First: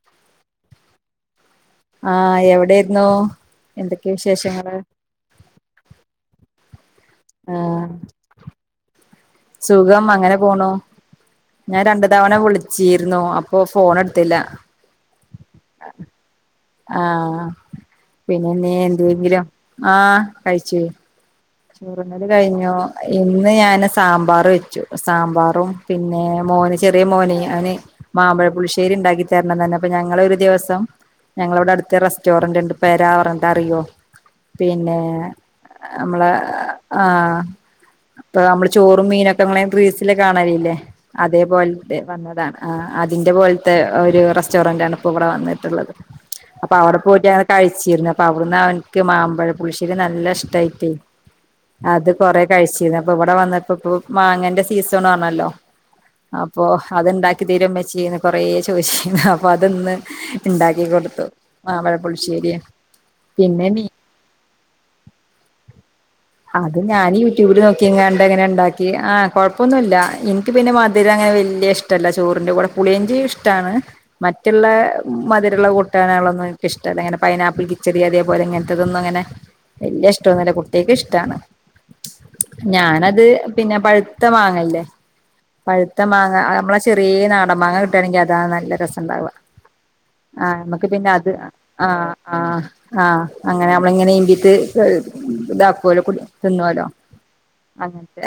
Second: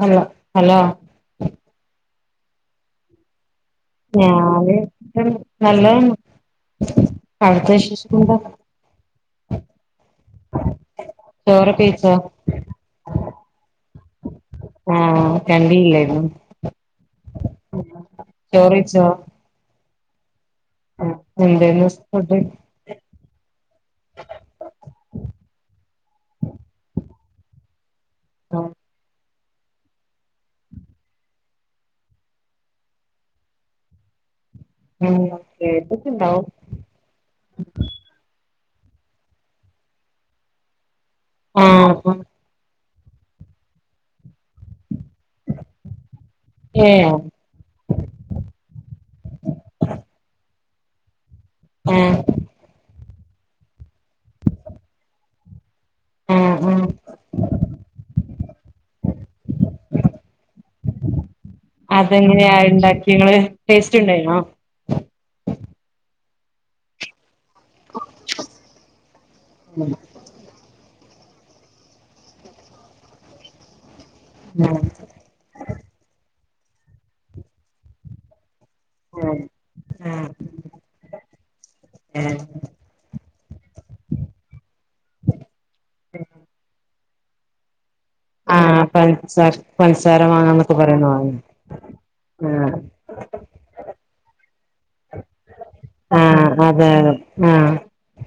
Hello hello ആഹ് എവിടേര്ന്നു ഞാാന് ന്ന് ഹലോ [unintelligible] ആഹ് സുഖം അങ്ങനെ പോണു. ചോറൊക്കെ ഞാ രണ്ടു കഴിച്ചോ തവണ വിളിച്ചീര്ന്നു. അപ്പൊ ഫോൺ എടുത്തില്ല ആഹ് കണ്ടീല്ലര്ന്നു ആഹ് പിന്നെന്നീ കഴിച്ചോ എന്തേങ്കിലും ആഹ് കഴിച്ച് എന്തേന്നു ചോറുണ്ണാല ഫുഡ് കഴിഞ്ഞോ അഇന്ന് ഞാൻ സാമ്പാർ വെച്ചു സാമ്പാറും പിന്നെ മോന് ചെറിയ മോന് അവന് മാമ്പഴ പുളിശ്ശേരിണ്ടാക്കിത്തരണന്നർ ഞ്ഞു. അപ്പൊ ഞങ്ങളൊരു ദിവസം ഞങ്ങളവിടെ അടുത്ത് റെസ്റ്റോറന്റ് ഉണ്ട് പെരാ പറഞ്ഞി ട്ടറിയോ പിന്നെ ഉം അമ്മളെ കേട്ടിട്ടുണ്ടാവും ആഹ് അപ്പൊ അമ്മള് ചോറും മീനൊക്കെ അങ്ങനെ റിൽസില് കാണലില്ലേ ആഹ് അതേപോൽത്തെ ആഹ് വന്നതാണ്. ആ അതിന്റെ പോൽത്തെ ഒരു റെസ്റ്റോറന്റ് ആണ്പ് പ്പൊ വടെ വന്നിട്ടുള്ളത്. അപ്പൊ അവിടെ ഏഹ് പോയിട്ട് ഞാ കഴിച്ചിര്ന്നു. അപ്പവിടുന്ന് അവന്ക്ക് മാമ്പഴ പുളിശേരി നല്ല ഇഷ്ടയിട്ടേ അത് ആഹ് കൊറെ കഴിച്ചിന്നു. അപ്പ വടെ വന്നപ്പോപ്പൊ മാങ്ങന്റെ സീസണുആണല്ലോ അപ്പൊ ആഹ് ആഹ് അത്ണ്ടാക്കിതര്വോമ്മച്ചീന്ന് കൊറേ ചോയ് ചീന്ന്. അപ്പൊ അത് ന്ന് ഇണ്ടാക്കി കൊടുത്തു മാമ്പഴപ്പുളിശ്ശേരി അതെങ്ങനെയാ ഉണ്ടാക്കിങ്ങള് പിന്നെ മീ ടേസ്റ്റ്ണ്ടായിനോ അത് ഞാന് യൂട്യൂബില് നോക്കിങ്ങാണ്ടങ്ങനെ ണ്ടാക്കി ആഹ് കൊഴപ്പൊന്നുല്ല ഇൻ ക്ക് പിന്നെ മധുരങ്ങനെ വല്യ ഇഷ്ടല്ല ചോറിൻറെ കൂടെ, പുളിഞ്ചി ഇഷ്ടാണ് മറ്റ്ള്ളെ ആഹ് മധരള്ള കൂട്ടാനാളൊന്നും ഇൻക്കിഷ്ടല്ല. ങ്ങനെ പൈനാപ്പിൾ കിച്ചടി, അതേപോലെങ്ങനെ ത്തതൊന്നുങ്ങനെ വല്യഷ്ടോന്നുല്ല കുട്ട്യക്കിഷ് ഏഹ് ഞാനത് പിന്നെ പഴുത്ത മാങ്ങല്ലേ പഴുത്ത മാങ്ങ നമ്മള ച് ചെറീനാടൻ മാങ്ങ കിട്ടാണെങ്കി അത് താ നല്ല ആഹ് രസണ്ടാവ്വ്വ. പൻസാര പൻസാര ആ മാങ്ങാന്നൊക്കെ നമ്മക്ക് പറയുന്ന പിന്നത് വാങ്ങി ആഹ് ആഹ് ആഹ് അങ്ങനെ നമ്മള്ങ്ങനെ ഇമ്പീട്ട് എ ഇതാക്കല്ലോ തിന്നുവല്ലോ അതെ അതെ ആഹ്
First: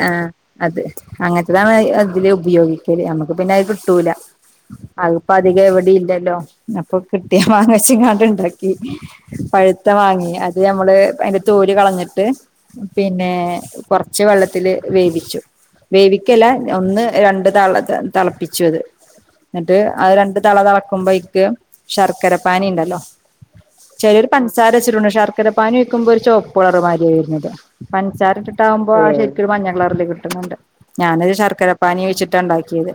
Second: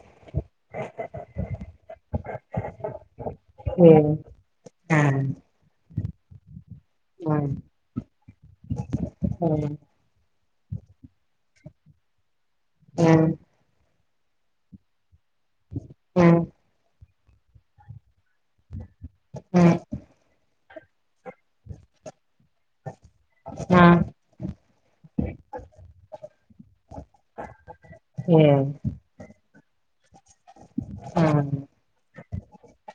ഏഹ്, അത്. അങ്ങൻത്തതാണ് അതില് ഉപയോഗിക്കല്, അമ്മക്ക് പിന്നത് കിട്ടൂല ആഹ് ആഹ് ധികം എവിടില്ലല്ലോ, അപ്പൊ കേക്ക് കിട്ടിയ മാങ്ങച്ച്ങ്ങാണ്ട്ണ്ടാകി ക്കി, പഴുത്ത മാങ്ങേ അത് നമ്മള് അയ്ന്റെ തോല് കളഞ്ഞിട്ട് പിന്നെ കൊർച്ച് വെള്ളത്തില് വേവിച്ചു. വേവിക്കല്ല ഒന്ന് രണ്ട് തള തളപ്പിച്ചു അത്. ന്നട്ട് അ രണ്ട് തള തളക്കുമ്പോക്ക് ശർക്കര പാനിണ്ടല്ലോ ചെലോര് പൻസാര വെച്ചിട്ടുണ്ട ശർക്കര പാനി ഒയ്ക്കുമ്പോ ഒരു ചുവപ്പുളർമാതിരി വര്ന്നത്, പൻസാര ഇട്ടാട്ടകുമ്പോ മ്പോ ശരിക്കും മഞ്ഞകളറില് കിട്ടും ട്ടുന്ന്ണ്ട്. ഞാനത് ശർക്കര പാനീ ഒഴിച്ചിട്ടാ ണ്ടാക്കിയത്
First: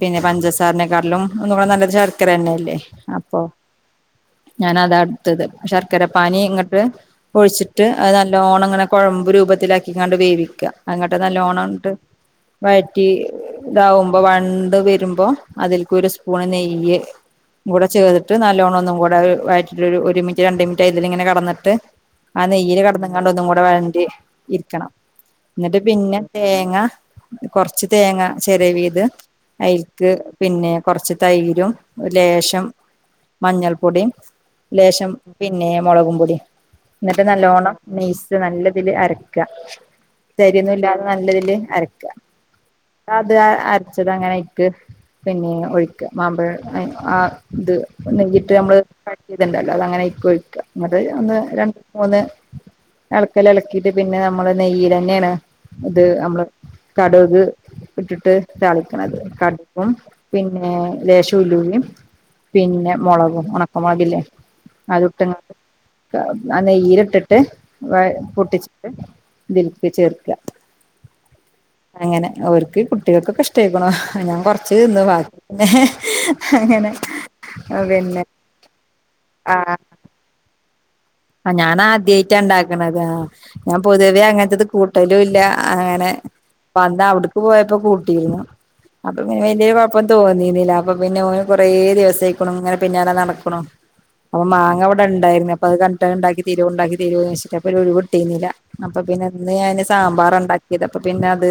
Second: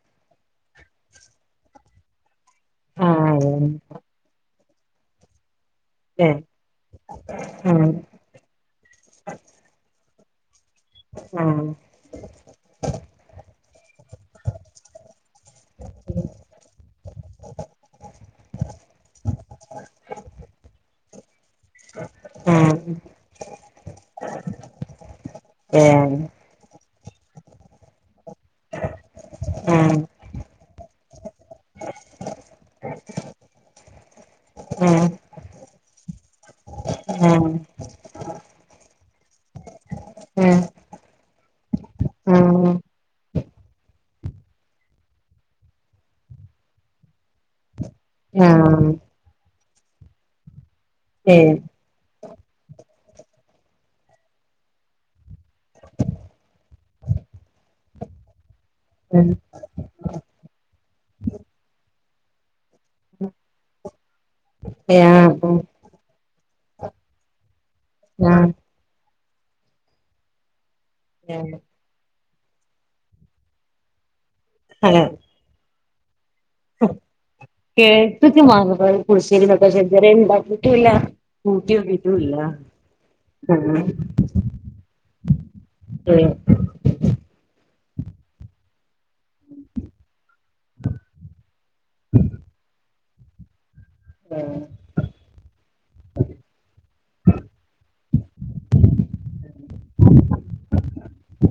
പിന്നെ പഞ്ചസാരനെകാട്ടിലും ഒന്നുകൂടെ നല്ല ശർക്കര തന്നെല്ലേ അപ്പൊ ഞാനതാ ഇട്ത്തത്. ശർക്കര പാനി ഇങ്ങട്ട് ഒഴിച്ചിട്ട് അ ത് നല്ലോണം ഇങ്ങനെ കുഴമ്പ് രൂപത്തിലാക്കിക്കാണ്ട് വേവിക്കാ അങ്ങട്ട് നല്ലോണങ്ങട്ട് വയറ്റി ഇതാവുമ്പം വയണ്ട് വരുമ്പം അതിൽക്ക് ഒരു സ്പൂണ് നെയ്യ് കൂടെ ചെയ്തിട്ട് നല്ലോണ്ണം ഒന്നും കൂടെ വയറ്റീട്ട് ഒര് ഒരു മിനിറ്റ് രണ്ട് മിൻറ്റ് ആയതില് ഇങ്ങനെ കടന്നിട്ട് ആ നെയ്യില് കിടന്ന് ങ്ങാണ്ട് ഒന്നും കൂടെ വയണ്ടി ഇരിക്കണം. ഇന്നട്ട് പിന്നെ തേങ്ങ കൊറച്ച് തേങ്ങ ചെരവിയത് അയിൽക്ക് പിന്നെ കൊറച്ച് തൈരും ഒര് ലേശം മഞ്ഞൾപ്പൊടിം ലേശം പിന്നെ മുളകും പൊടിം ഇന്നട്ട് നല്ലോണ്ണം നെയ്സ് നല്ലതില് അരക്കാ. തരിയൊന്നും ഇല്ലാതെ നല്ലതില് അര ആഹ് അത് അരച്ചത് അങ്ങനായിറ്റ് പിന്നെ ഒഴിക്കാ. മാമ്പഴം ആ ഇത് നെയ്യിട്ട് നമ്മള് [unintelligible] ത്തിയത്ണ്ടല്ലോ അത് അങ്ങനെ അയ്ക്കൊഴിക്കാ ഇന്നട്ട് ഒന്ന് രണ്ട് മൂന്ന് എളക്കല് എളക്കീട്ട് പിന്നെ നമ്മള് നെയ്യിലെന്നേണ് ഇത് അമ്മള് കടുക് ഇട്ടിട്ട് താളിക്ണത്. കടുകും പിന്നെ ലേശം ഉലുവിം പിന്നെ മൊളകും. ഒണക്ക മൊളകില്ലേ അതും ഇട്ട്ങ്ങാണ്ട് ആ നെയ്യിലിട്ടിട്ട് വയ് പൊട്ടിച്ചിട്ട് ഇതിൽക്ക് ചേർക്കാ. [unintelligible] അങ്ങനെ അവർക്ക് കുട്ടികൾക്കൊക്കെ ഇഷ്ട്ടായിക്ണ്. ഞാൻ കൊറച്ച് തിന്ന് ബാ ന്നെ അങ്ങനെ പിന്നെ കേട്ട്ക്ക് മാങ്ങാക്കറി പുളിശേരി ന്നൊക്കെ. പക്ഷെ ഇത് വരെ ഇണ്ടാക്കീട്ടൂല്ല ആഹ് ഞാനാദ്യായിറ്റ ഇണ്ടാക്ണതാ ഞാൻ ആഹ് പൊതുവേ അങ്ങൻത്തത് കൂട്ടലൂല്ല. അങ്ങനെ ഏഹ് വന്ന അവിട് ക്ക് പോയപ്പോ കൂട്ടീന്നു. അപ്പൊ പിന്നെ വല്യ ഒര് കൊഴപ്പൊന്നും തോന്നീന്നില്ല അപ്പൊ പിന്നെ ഓന് കൊറേ ദിവസായ്ക്കുണു ഇങ്ങനെ പിന്നാലെ നടക്ക്ണു. ഉം അപ്പം മാങ്ങ ഇവിടെണ്ടായിരുന്നു. അപ്പ അത് കണ്ടിട്ട് ഉണ്ടാക്കി തെരോ ഉണ്ടാക്കി തെരോന്ന് ചോയ്ച്ചിട്ട് അപ്പൊര് ഒഴിവ് കിട്ടീരുന്നില്ല. അപ്പ പിന്നെ ഇന്ന് ഞാന് സമ്പാറാ ഇണ്ടാക്കിയത്. അപ്പ പിന്നെ അത്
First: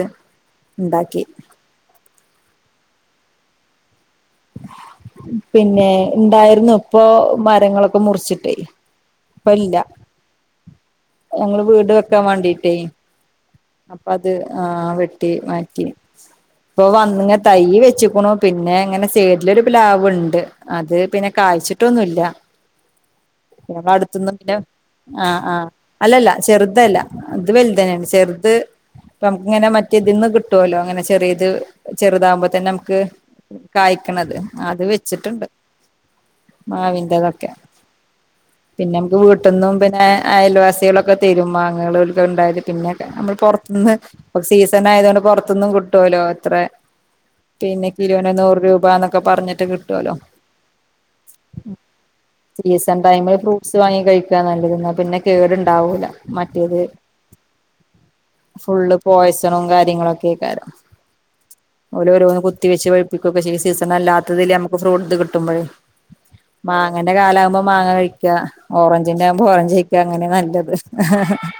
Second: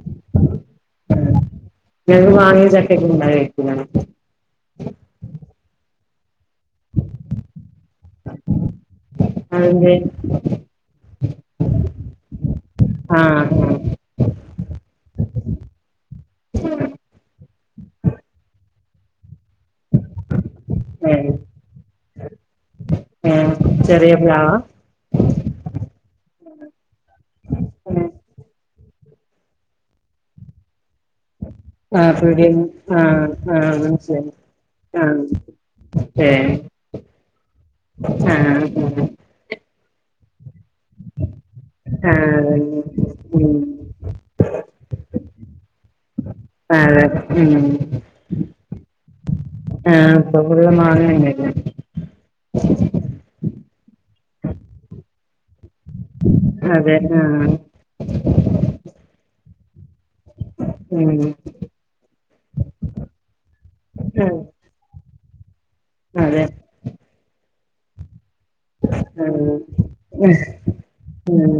ഇണ്ടാക്കി. ഇങ്ങക്ക് മാങ്ങിം ചക്കക്കെ ഉണ്ടാവേക്കുലേ. പിന്നെ ഇണ്ടായിരുന്നു ഇപ്പൊ മരങ്ങളൊക്കെ മുറിച്ചിട്ടേ ഇപ്പ ല്ല. അതിന്റെ ഞങ്ങള് വീട് വെക്കാൻ വാണ്ടീട്ടേ. ആഹ് ആ അപ്പ അത് ആഹ് വെട്ടി മാറ്റി ഇപ്പൊ വന്ന തൈ വെച്ചുക്കുണു പിന്നെ ഇങ്ങനെ സൈ ലൊരു പ്ലാവുണ്ട്. അത് പിന്നെ ഏഹ് കായ്ച്ചിട്ടൊന്നുല്ല. ഏഹ് ഞങ്ങള ചെറിയ അടുത്തൊന്നും പിന്നെ പ്ലാവാ ആഹ് ആഹ്. അല്ലല്ല ചെറുതല്ല ഇത് വലുതന്നേണ്. ചെർ ഇപ്പം ഇങ്ങനെ മറ്റേതിന്ന് കി ട്ടോലോ ഇങ്ങനെ ചെറിയത് ആഹ് ചെറുതാകുമ്പം പീടിയേ തന്നെ നമുക്ക് ആഹ് ആഹ് മനസ്സിലായി കായ്ക്ക്ണത് അത് ആഹ് വെച്ചിട്ട്ണ്ട്. ഏഹ് മാവിന്റെതൊക്കെ. ആഹ് പിന്നെ നമക്ക് വീ ട്ട്ന്നും പിന്നെ അയൽവാസികളൊക്കെ തരും മാങ്ങകള് ഓൽക്കൊക്കെ ആഹ് ണ്ടായത്. പിന്നെ ക്കെ നമ്മൾ പൊർ ഉം ത്ത്ന്ന് പ്പം സീസൺ ആയതോണ്ട് പൊറത്തൊന്നും കിട്ടോലോ ഇത്രെ. അതെ ഉം പിന്നെ കിലോ ന് നൂറ് രൂപാന്നൊക്കെ പറഞ്ഞിട്ട് കിട്ടോലോ. ആഹ് ഇപ്പൊ ഫുള്ള് മാങ്ങന്നെല്ലേ സീസൺ ടൈമില് ഫ്രൂട്ട്സ് വാങ്ങി കഴിക്കാ നല്ലത്. ന്നാ പിന്നെ കേട് ണ്ടാവൂല. അതെന്നെ ആഹ് ഫുള്ള് പോയിസണും കാര്യങ്ങളൊക്കെക്കാരം ഉം ഓല് ഓരോന്നും കുത്തി വെച്ച് പഴിപ്പിക്കൊക്കെ ചെയ്യും. സീസൺ അല്ലാത്തതില് നമ് ഫ്രൂട്ട് കിട്ടുബഴെ അതെ മാങ്ങന്റെ കാലാകുമ്പോ മാങ്ങ കഴിക്കുക ഓറഞ്ചിന്റെ ആവുമ്പോ ആഹ് ഓറഞ്ച് കഴിക്കുക അങ്ങനെ നല്ലത് ഉം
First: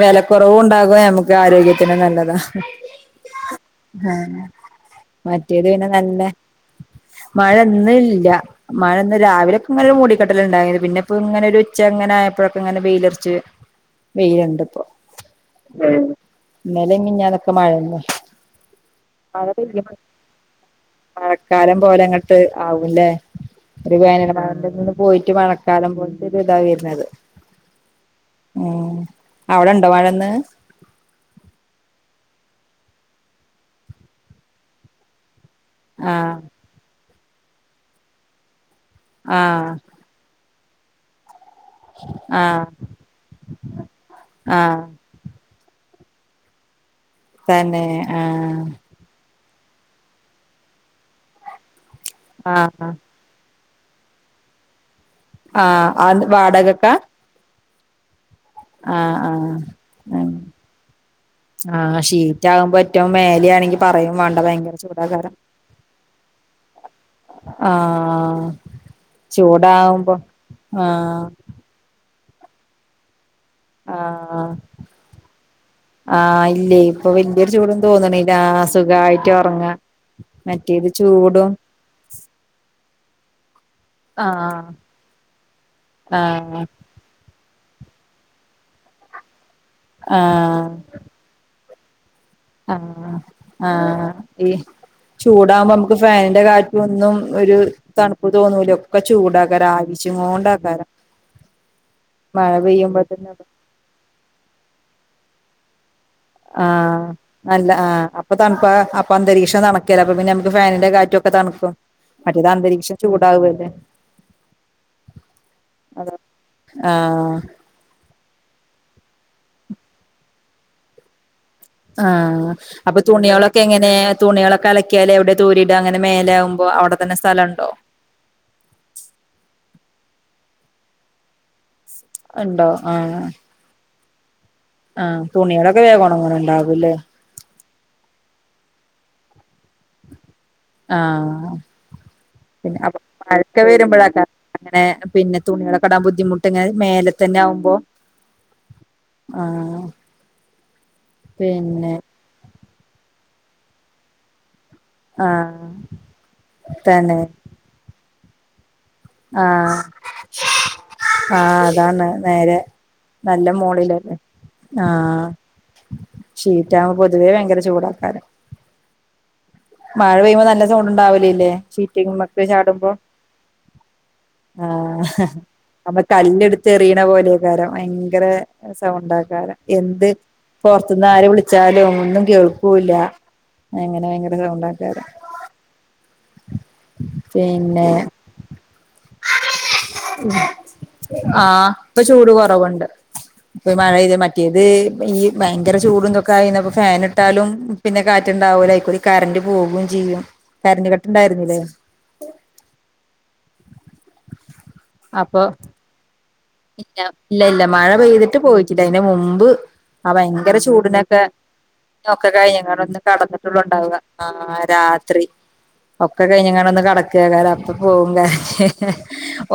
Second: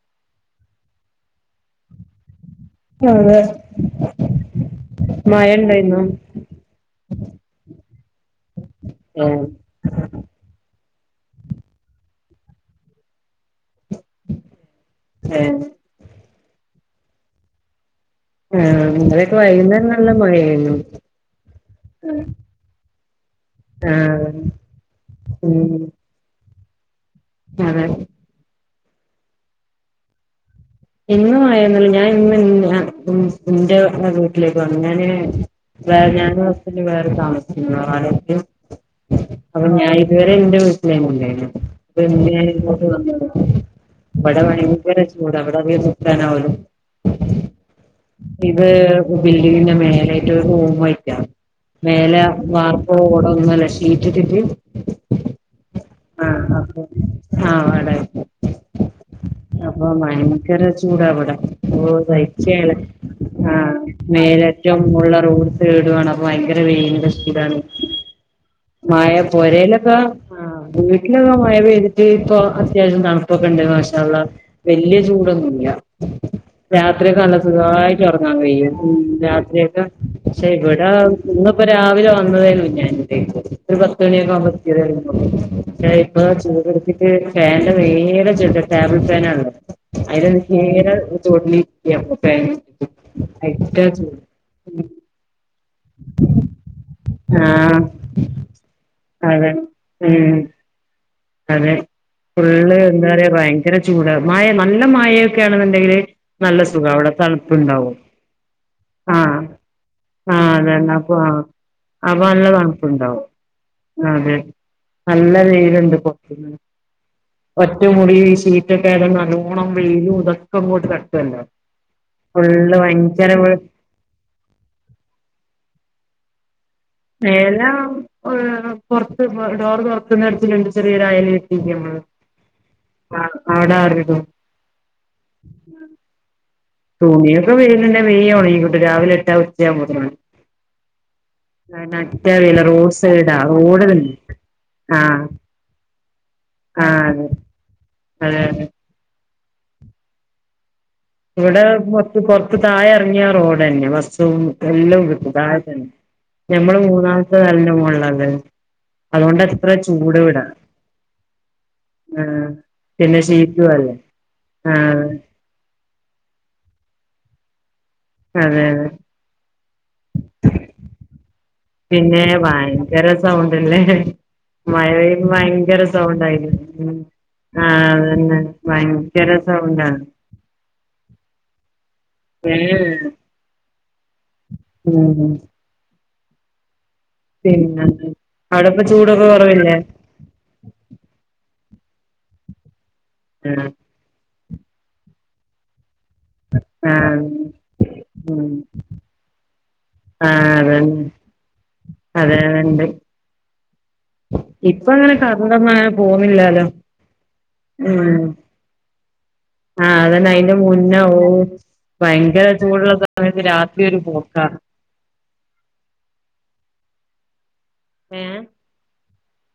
വില കുറവ് ഉണ്ടാകും നമുക്ക് ആരോഗ്യത്തിന് നല്ലതാ- അതെ ആഹ് മഴ മറ്റേതു പിന്നെ ഇണ്ടായിന്നോ നല്ല മഴയിന്നില്ല മഴ ഇന്ന് ഏഹ് രാവിലെ ഇന്ന് ഒരു മൂടിക്കെട്ടല ഉണ്ടായിരുന്നു പിന്നെ ഇപ്പൊ ഒരു ഉച്ച അങ്ങന ആയപ്പോഴൊക്കെ ഇങ്ങനെ വെയിലർച്ച് വെയിലണ്ടിപ്പോ. എയ് ഏഹ് ഇന്നലെ മിനിഞ്ഞാനൊക്കെ മഴയല്ല ആഹ് ഇന്നലെയൊക്കെ വൈകുന്നേരം [unintelligible] നല്ല മഴയായിരുന്നു മഴക്കാലം പോലെ അങ്ങട്ട് ആവൂല്ലേ. ഒരു വേനൽ ആഹ് [unintelligible] നിന്ന് പോയിട്ട് ഉം മഴക്കാലം പോലത്തെ ഒരിതാ വരുന്നത്. അതെ ഉം അവിടെ ഉണ്ടോ മഴ ഇന്ന്? ഇന്ന് മഴയൊന്നൂല്ല. ഞാൻ ഇന്ന് യ ഉം എന്റെ വീട്ടിലേക്ക് വന്ന് ഞാന് വേറെ ആഹ് ഞാനും ഹസ്ബൻ്റ് വേറെ താമസിക്കുന്നു വാടകയ്ക്ക് അപ്പൊ ആഹ് ഞാൻ ഇതുവരെ എന്റെ വീട്ടില് ആയിരുന്നു ഉണ്ടായിരുന്നേ അപ്പോ ഇന്ന് ഞാൻ ആഹ് ഇങ്ങോട്ട് വന്നതാ. ഇവിടെ ആഹ് ഭയങ്കര ചൂടാ. അവിടെ [unintelligible] തന്നെ ആഹ് ബിൽഡിങ്ങിന്റെ മേലായിട്ട് ഒരു റൂമ് ആയിട്ടാ. മേലെ ആഹ് വാർപ്പോ ഓടൊ ഒന്നൂല്ല ഷീറ്റിട്ടിട്ട് ആഹ് അതെന്താ. ആഹ് അപ്പൊ വാടകക്കാ? ആഹ് വാടകക്ക്. ആഹ് ആഹ് അങ്ങ ഭയങ്കരാ ചൂടാ അവിടെ. ഓ സഹിക്കേലാ ആകുമ്പോ ഏറ്റവും മേലെ ആഹ് ആണെങ്കി പറയും വേണ്ട ഭയങ്കര മേളിലേറ്റവും മോളിലാ ചൂടാകാരം റൂമ് കേടുവാണ്. അപ്പ ഭയങ്കര വെയിലിൻ്റെ ചൂടാണ്. ആഹ് മഴ പൊരേലൊക്കെ ചൂടാവുമ്പോ ആഹ് ആഹ് വീട്ടിലൊക്കെ മഴ പെയ്തിട്ട് ഇപ്പൊ അത്യാവശ്യം തണുപ്പൊക്കെ ഉണ്ട്. മാഷ അള്ളാ. ആഹ് വല്യ ചൂടൊന്നും ഇല്ല. ആഹ് ഇല്ലേ ഇപ്പൊ രാത്രിയൊക്കെ നല്ല വല്യൊരു ചൂടും സുഖായിട്ട് തോന്നണില്ല ഉറങ്ങാൻ കഴിയും. സുഖായിട്ട് ഒറങ്ങാ രാത്രിയൊക്കെ പക്ഷേ ഇവിടെ മറ്റേത് ചൂടും ഇന്നിപ്പ രാവിലെ വന്നതേയുള്ളൂ ഞാൻ ഇവിടേക്ക് ഒരു പത്തുമണിയൊക്കെ ആഹ് ആവുമ്പോ [unintelligible] ഇപ്പ ആഹ് ചൂട് എടുത്തിട്ട് ഫാന്റെ നേരെ [unintelligible] ടേബിൾ ഫാനാണല്ലോ. അയിൻ്റെ ആഹ് നേരെ ചോട്ടില് ആഹ് ആഹ് ചൂട് ഈ ചൂടാവുമ്പേ നമു ക്ക് ഫാനിന്റെ കാറ്റൊന്നും ഒരു ആഹ് തണുപ്പ് തോന്നൂല ഒക്കെ അതെ ചൂടാക്കാരാ. രാവിശി ഉം കൊണ്ടാക്കാരാ അതെ. ഫുള്ള് എന്താ പറയാ പെയ്യുമ്പോത്തന്നെ ഭയങ്കര ചൂടാ. മഴ നല്ല മഴയൊക്കെയാണെന്നുണ്ടെങ്കില് ആഹ് അല്ല. ആഹ് അപ്പൊ തണുപ്പാ. അപ്പൊ ആഹ് അന്തരീക്ഷം തണുക്കേല. അപ്പ പിന്നെ നമുക്ക് ഫാനിന്റെ കാ റ്റൊക്കെ തണുക്കും. അപ്പെ നല്ല മറ്റേത് അന്തരീക്ഷം തണുപ്പുണ്ടാവും. ചൂടാവല്ലേ ആഹ് അതെ നല്ല വെയിലുണ്ട് ഇപ്പോ അതാ പിന്നെ ആഹ് ഒറ്റ റ്റമുറി ഈ ഷീറ്റൊക്കെ ആയതോണ്ട് നല്ലോണം വെയിലും ഇതൊക്കെ ഇങ്ങോട്ട് തട്ടുവല്ലോ? ആഹ് ഫുള്ള് അപ്പൊ ഭയങ്കര തുണികളൊക്കെ എങ്ങനേ? തുണികളൊക്കെ അലക്കിയാല് എവിടെയാ തോരിയിടാ അങ്ങനെ മേലെ ആകുമ്പോ? അവിടെ തന്നെ സ്ഥലണ്ടോ മേളിലാണ്- പുറത്ത് ഡോറ് തുറക്കുന്നിടത്തലുണ്ട് ചെറിയൊരയല് കെട്ടിയിരിക്ക നമ്മള് ഉണ്ടോ? ആഹ് അവിടെ ആറി ഇടും. ആഹ് തുണികളൊക്കെ വേഗം ഉണങ്ങണുണ്ടാവൂലേ തുണിയൊക്കെ വെയിലുണ്ടേ വേഗം ഉണങ്ങി കിട്ടും. രാവിലെ ഇട്ടാ ഉച്ചയാകുമ്പോഴത്തേനും ഉണങ്ങി ആഹ് അറ്ററിയില്ല പിന്നെ റോഡ് അപ്പൊ സൈഡാ മഴക്കെ റോഡ് തന്നെ വരുമ്പോഴാക്കാ അങ്ങനെ ആഹ് പിന്നെ തുണികളൊക്കെ ഇടാൻ ബുദ്ധിമുട്ട്. ഞാൻ മേലെ ആഹ് അതെ തന്നെ ആകുമ്പോ അതെ അതെ. ആഹ് ഇവിടെ പിന്നെ പുറത്ത് പുറത്ത് ഇറങ്ങിയാ റോഡ് തന്നെയാ. ബസ്സും എല്ലാം കിട്ടും. താഴെ ആഹ് തന്നെ. ഞമ്മള് തന്നെ മൂന്നാമത്തെ നെലേൻ്റെ മോളിലാ ഉള്ളത്. അതുകൊണ്ടാ ഇത്ര ആഹ് ചൂട് ഇവിടെ. ആഹ് അതാണ് നേരെ. പിന്നെ നല്ല ഷീറ്റും അല്ലേ മോളിലല്ലേ ആഹ് ഷീറ്റാവുമ്പേ പൊതുവേ ഭയങ്കര ചൂടാക്കാരാ. അതെ അതെ. മഴ പെയ്യുമ്പോ നല്ല സൗണ്ട് ഉണ്ടാവലില്ലേ. പിന്നെ ഷീറ്റിമ്മക്ക് ചാടുമ്പോ ഭയങ്കര സൗണ്ട് അല്ലേ. മഴ പെയ്യുമ്പേ ആഹ് ഭയങ്കര നമ്മ സൗണ്ട് ആയിരുന്നു. കല്ലെടുത്തെറിയണ പോലെക്കാരം ആഹ് ഭയങ്കര അതന്നെ. ഭയങ്കര സൗണ്ടാണ്. പോർത്തുന്ന് ആര് വിളിച്ചാലും ഒന്നും കേൾക്കൂല്ല. ഏഹ് അങ്ങനെ ഭയങ്കര സൗണ്ടക്ക ഉം പിന്നെ പിന്നെന്ത. അവിടെപ്പൊ ചൂടൊക്കെ കുറവില്ലേ? ആഹ്‌ ഇപ്പൊ ചൂട് കൊറവുണ്ട് ആഹ് ഇപ്പ മഴെയതെ പിന്നേ ത് ഈ ഭയങ്കര ചൂടുംന്തൊ കയിഞ്ഞപ്പോ ആഹ് ഫാൻട്ടാലും പിന്നെ ഉം കാറ്റുണ്ടാവൂല പ്പൊ കറന്റ് പോകയും ചെയ്യും ആഹ് കറന്റ് അതന്നെ ണ്ടായിരുന്നില്ലേ? അതെ അതെണ്ട് ഇപ്പ അങ്ങനെ കറന്റോന്നുങ്ങനെ പോന്നില്ലാല്ലോ ഇല്ല. ഇല്ല ഇല്ല മഴ പെയ്തിട്ട് പോയിട്ടില്ല അയിന്റെ മുമ്പ് ആഹ് ആഹ്‌ അതന്നെ അയിന്റെ ഭയങ്കര മുന്നേ ഓ ചൂടിനൊക്കെ നക്കെ ഭയങ്കര ചൂടുള്ള കഴിഞ്ഞങ്ങളൊന്ന് സമയത്ത് കെടന്നിട്ടുള്ള രാത്രി ണ്ടാവുക ഒരു ആ പോക്കാ രാത് ത്രി ഒക്കെ കഴിഞ്ഞങ്ങട്ട്ന്ന് കടക്കുലെ കാല അപ്പൊ പോകും ലെ ഏഹ്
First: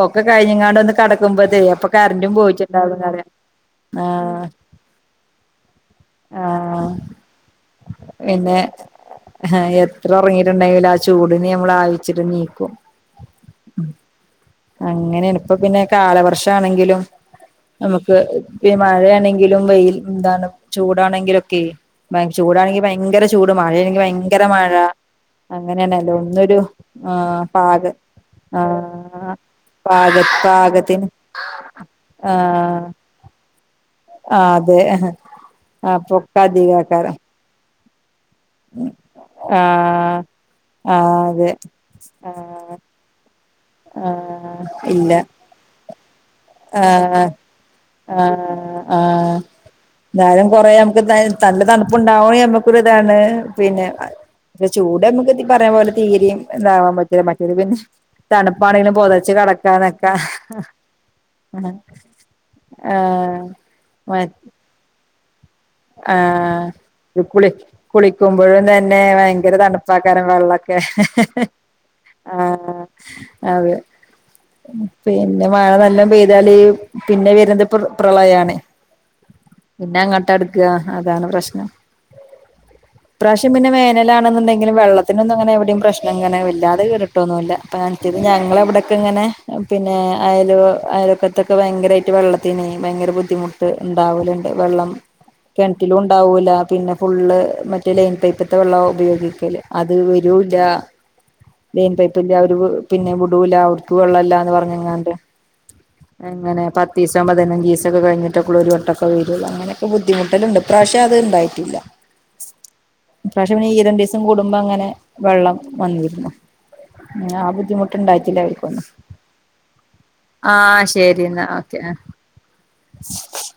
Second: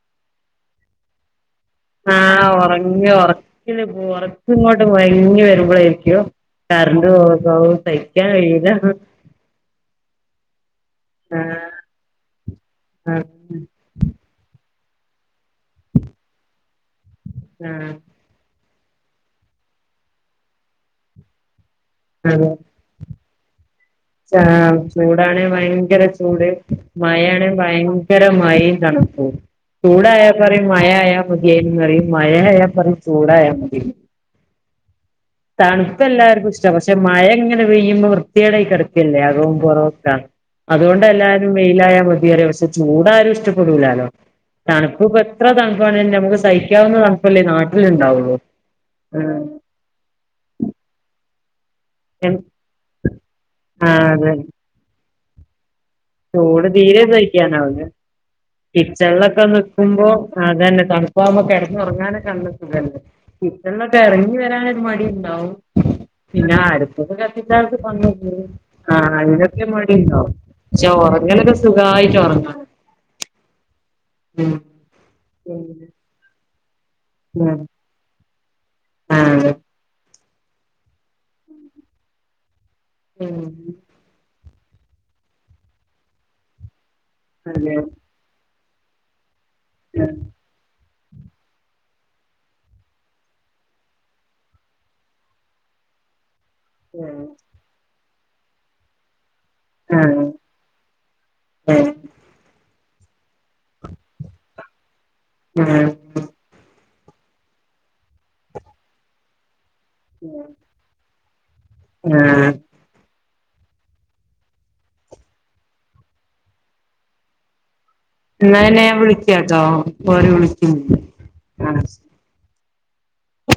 ഒക്കെ കഴിഞ്ഞങ്ങാണ്ട്ന്ന് കടക്കുമ്പോതേക് അപ്പ ആഹ്‌ ഉറങ്ങി ഉറക്ക ആഹ് കൊറച്ചു ഇങ്ങോട്ട് മയങ്ങി വരുമ്പോളെകും ആഹ് കറണ്ട് പോയ സയ്ക്കാൻ കഴിയില്ല ആഹ്‌ എത്ര ഉറങ്ങിട്ടുണ്ടെങ്കില ചൂടിനെ ആഹ് നമ്മള് ആഴച്ചിട്ട് നീക്കും ആഹ് അങ്ങനെണിപ്പ പിന്നെ കാലവർഷണെങ്കിലും ആഹ് നമുക്ക്. പി മഴയാണെങ്കിലും വെൽ ന്താണ് ചൂടാണെങ്കിലുക്കെ ചൂടാണെങ്കിൽ ഭയങ്കര ചൂട് മഴയങ്ക പയങ്ക ആഹ്‌ ചൂടാണ് ഭയങ്കര ചൂട് ഒന്നൊരു ആ മഴയാണ് പാക ഭയങ്കര ആ മഴയും. ഓഹ്‌ പാക ചുടായ പറിയും പാകത്തിന് മായായ മതിയെന്നറിയും ആ മായയാ പറയും ചുടായ മതി ആ അതെ അപ്പൊക്കെ തണുപ്പല്ലാർക്കും ഇഷ്ടം പക്ഷെ അധികാക്കാരം മഴങ്ങനെ പെയ്യുമ്പോ വൃത്തികേടയ്ക്കണ്. അകവും ആ പുറവുംക്കാ ആ അതുകൊണ്ട് എല്ലാരും അതെ മെയിലായ ആ മതിയറിയും പക്ഷെ ചൂടാരും ഇഷ്ടപെടുല. ട്ടുലാലോ ആ തണുപ്പ്‌ ഇപ്പ ഇല്ല എത്ര തണുപ്പണേലും നമുക്ക് സഹിക്കാവുന്ന ആഹ് തണുപ്പല്ലേ നാട്ടിലുണ്ടാവുള്ളൂ ഉം എന്തയാലും കൊറെ നമുക്ക് നല്ല തണുപ്പുണ്ടാവ നമ്മുക്കൊരിതാണ് പിന്നെ ആ അതെ ചൂട് നമുക് പറഞ പോലെന്നെ ചൂട് തീരെ സഹിക്കാനാവുന്നില്ല തണുപ്പാണെങ്കിലും പൊതച്ച് കിച്ചണിലൊക്കെ നിക്കുമ്പോ കെടക്കാനൊക്കെ അതന്നെ തണുപ്പാവുമ്പോ ആഹ് കെടന്നുറങ്ങാനൊക്ക തോന്നും അതന്നെ കിച്ചൻല്ലൊക്കെ മ ഇറങ്ങി വരാനൊരു മടി ഉണ്ടാവും. പിന്നെ അടുപ്പൊക്കെ ആഹ് കുളി കത്തിക്ക വല്യ പണിയല്ലേ കുളിക്കുമ്പോഴും ആ തന്നെ ഭയങ്കര ഇതൊക്കെ തണുപ്പാക്കാരം മടിയിണ്ടാവും. വെള്ളൊക്കെ പക്ഷെ ഉറങ്ങലൊക്കെ സുഖായിട്ട് ഉറങ്ങ ആ അതെ പിന്നെ മഴ നല്ല പെയ്താല് പിന്നെ ഉം വരുന്ന പ്ര പ്രളയണ് ആഹ് പിന്നെ അങ്ങോട്ട് അടു യാ അതാണ് പ്രശ്നം ഇപ്രാവശ്യം പിന്നെ വേനൽ. ചുടാണുണ്ടെങ്കിലും വെള്ളത്തിനൊന്നും അങ്ങനെ എവിടെയും പ്രശ്നങ്ങനെ വല്ലാതെ കേട്ടിട്ടൊന്നുല്ല അതെ അഹ് ത് ഞങ്ങള എവിടൊക്കെങ്ങനെ പിന്നെ അയാല്ക്കൊ അയലൊത്തൊക്കെ ഭയങ്കരായിട്ട് വെള്ളത്തിന് ഭയങ്കര ബുദ്ധിമുട്ട് ഉണ്ടാവലുണ്ട് വെള്ളം. കിണറ്റിലും ഉണ്ടാവുല്ല പിന്നെ ആഹ് ഫുള്ള് മറ്റേ ലൈൻ പൈപ്പത്തെ വെള്ളം ഉപയോഗിക്കല് അത് ആഹ് വരൂല്ല ലൈൻ പൈപ്പ്‌ന്റെ അവര് പിന്നെ വിടൂല അവർക്ക്‌ വെള്ളല്ലാന്ന് പറഞ്ഞങ്ങാണ്ട് ആഹ് ആഹ് അങ്ങന പത്തിസം പതിനഞ്ചിസ ക്കെഴിഞ്ഞിട്ടക്കു ഒരു വട്ടൊക്കെ വരുള്ളൂ അങ്ങനൊക്കെ ബുദ്ധിമുട്ടലുണ്ട് ഇപ്രാവശ്യം അത് ഇണ്ടായിട്ടില്ല. ആഹ് പക്ഷെ ഇരണ്ടിവസം കൂടുമ്പോ അങ്ങനെ വെള്ളം വന്നിരുന്നു ങ്ങനെ ആ ബുദ്ധിമുട്ട് പിന്നെ ണ്ടായിട്ടില്ലവരിക്കൊന്നും ഞാൻ വിളിക്കാട്ടോ ഓര് ആഹ്‌ വിളിക്കുന്നുണ്ട് ശെരി ന്നാ ഓക്കെ ആഹ് ആഹ്‌ [inaudible]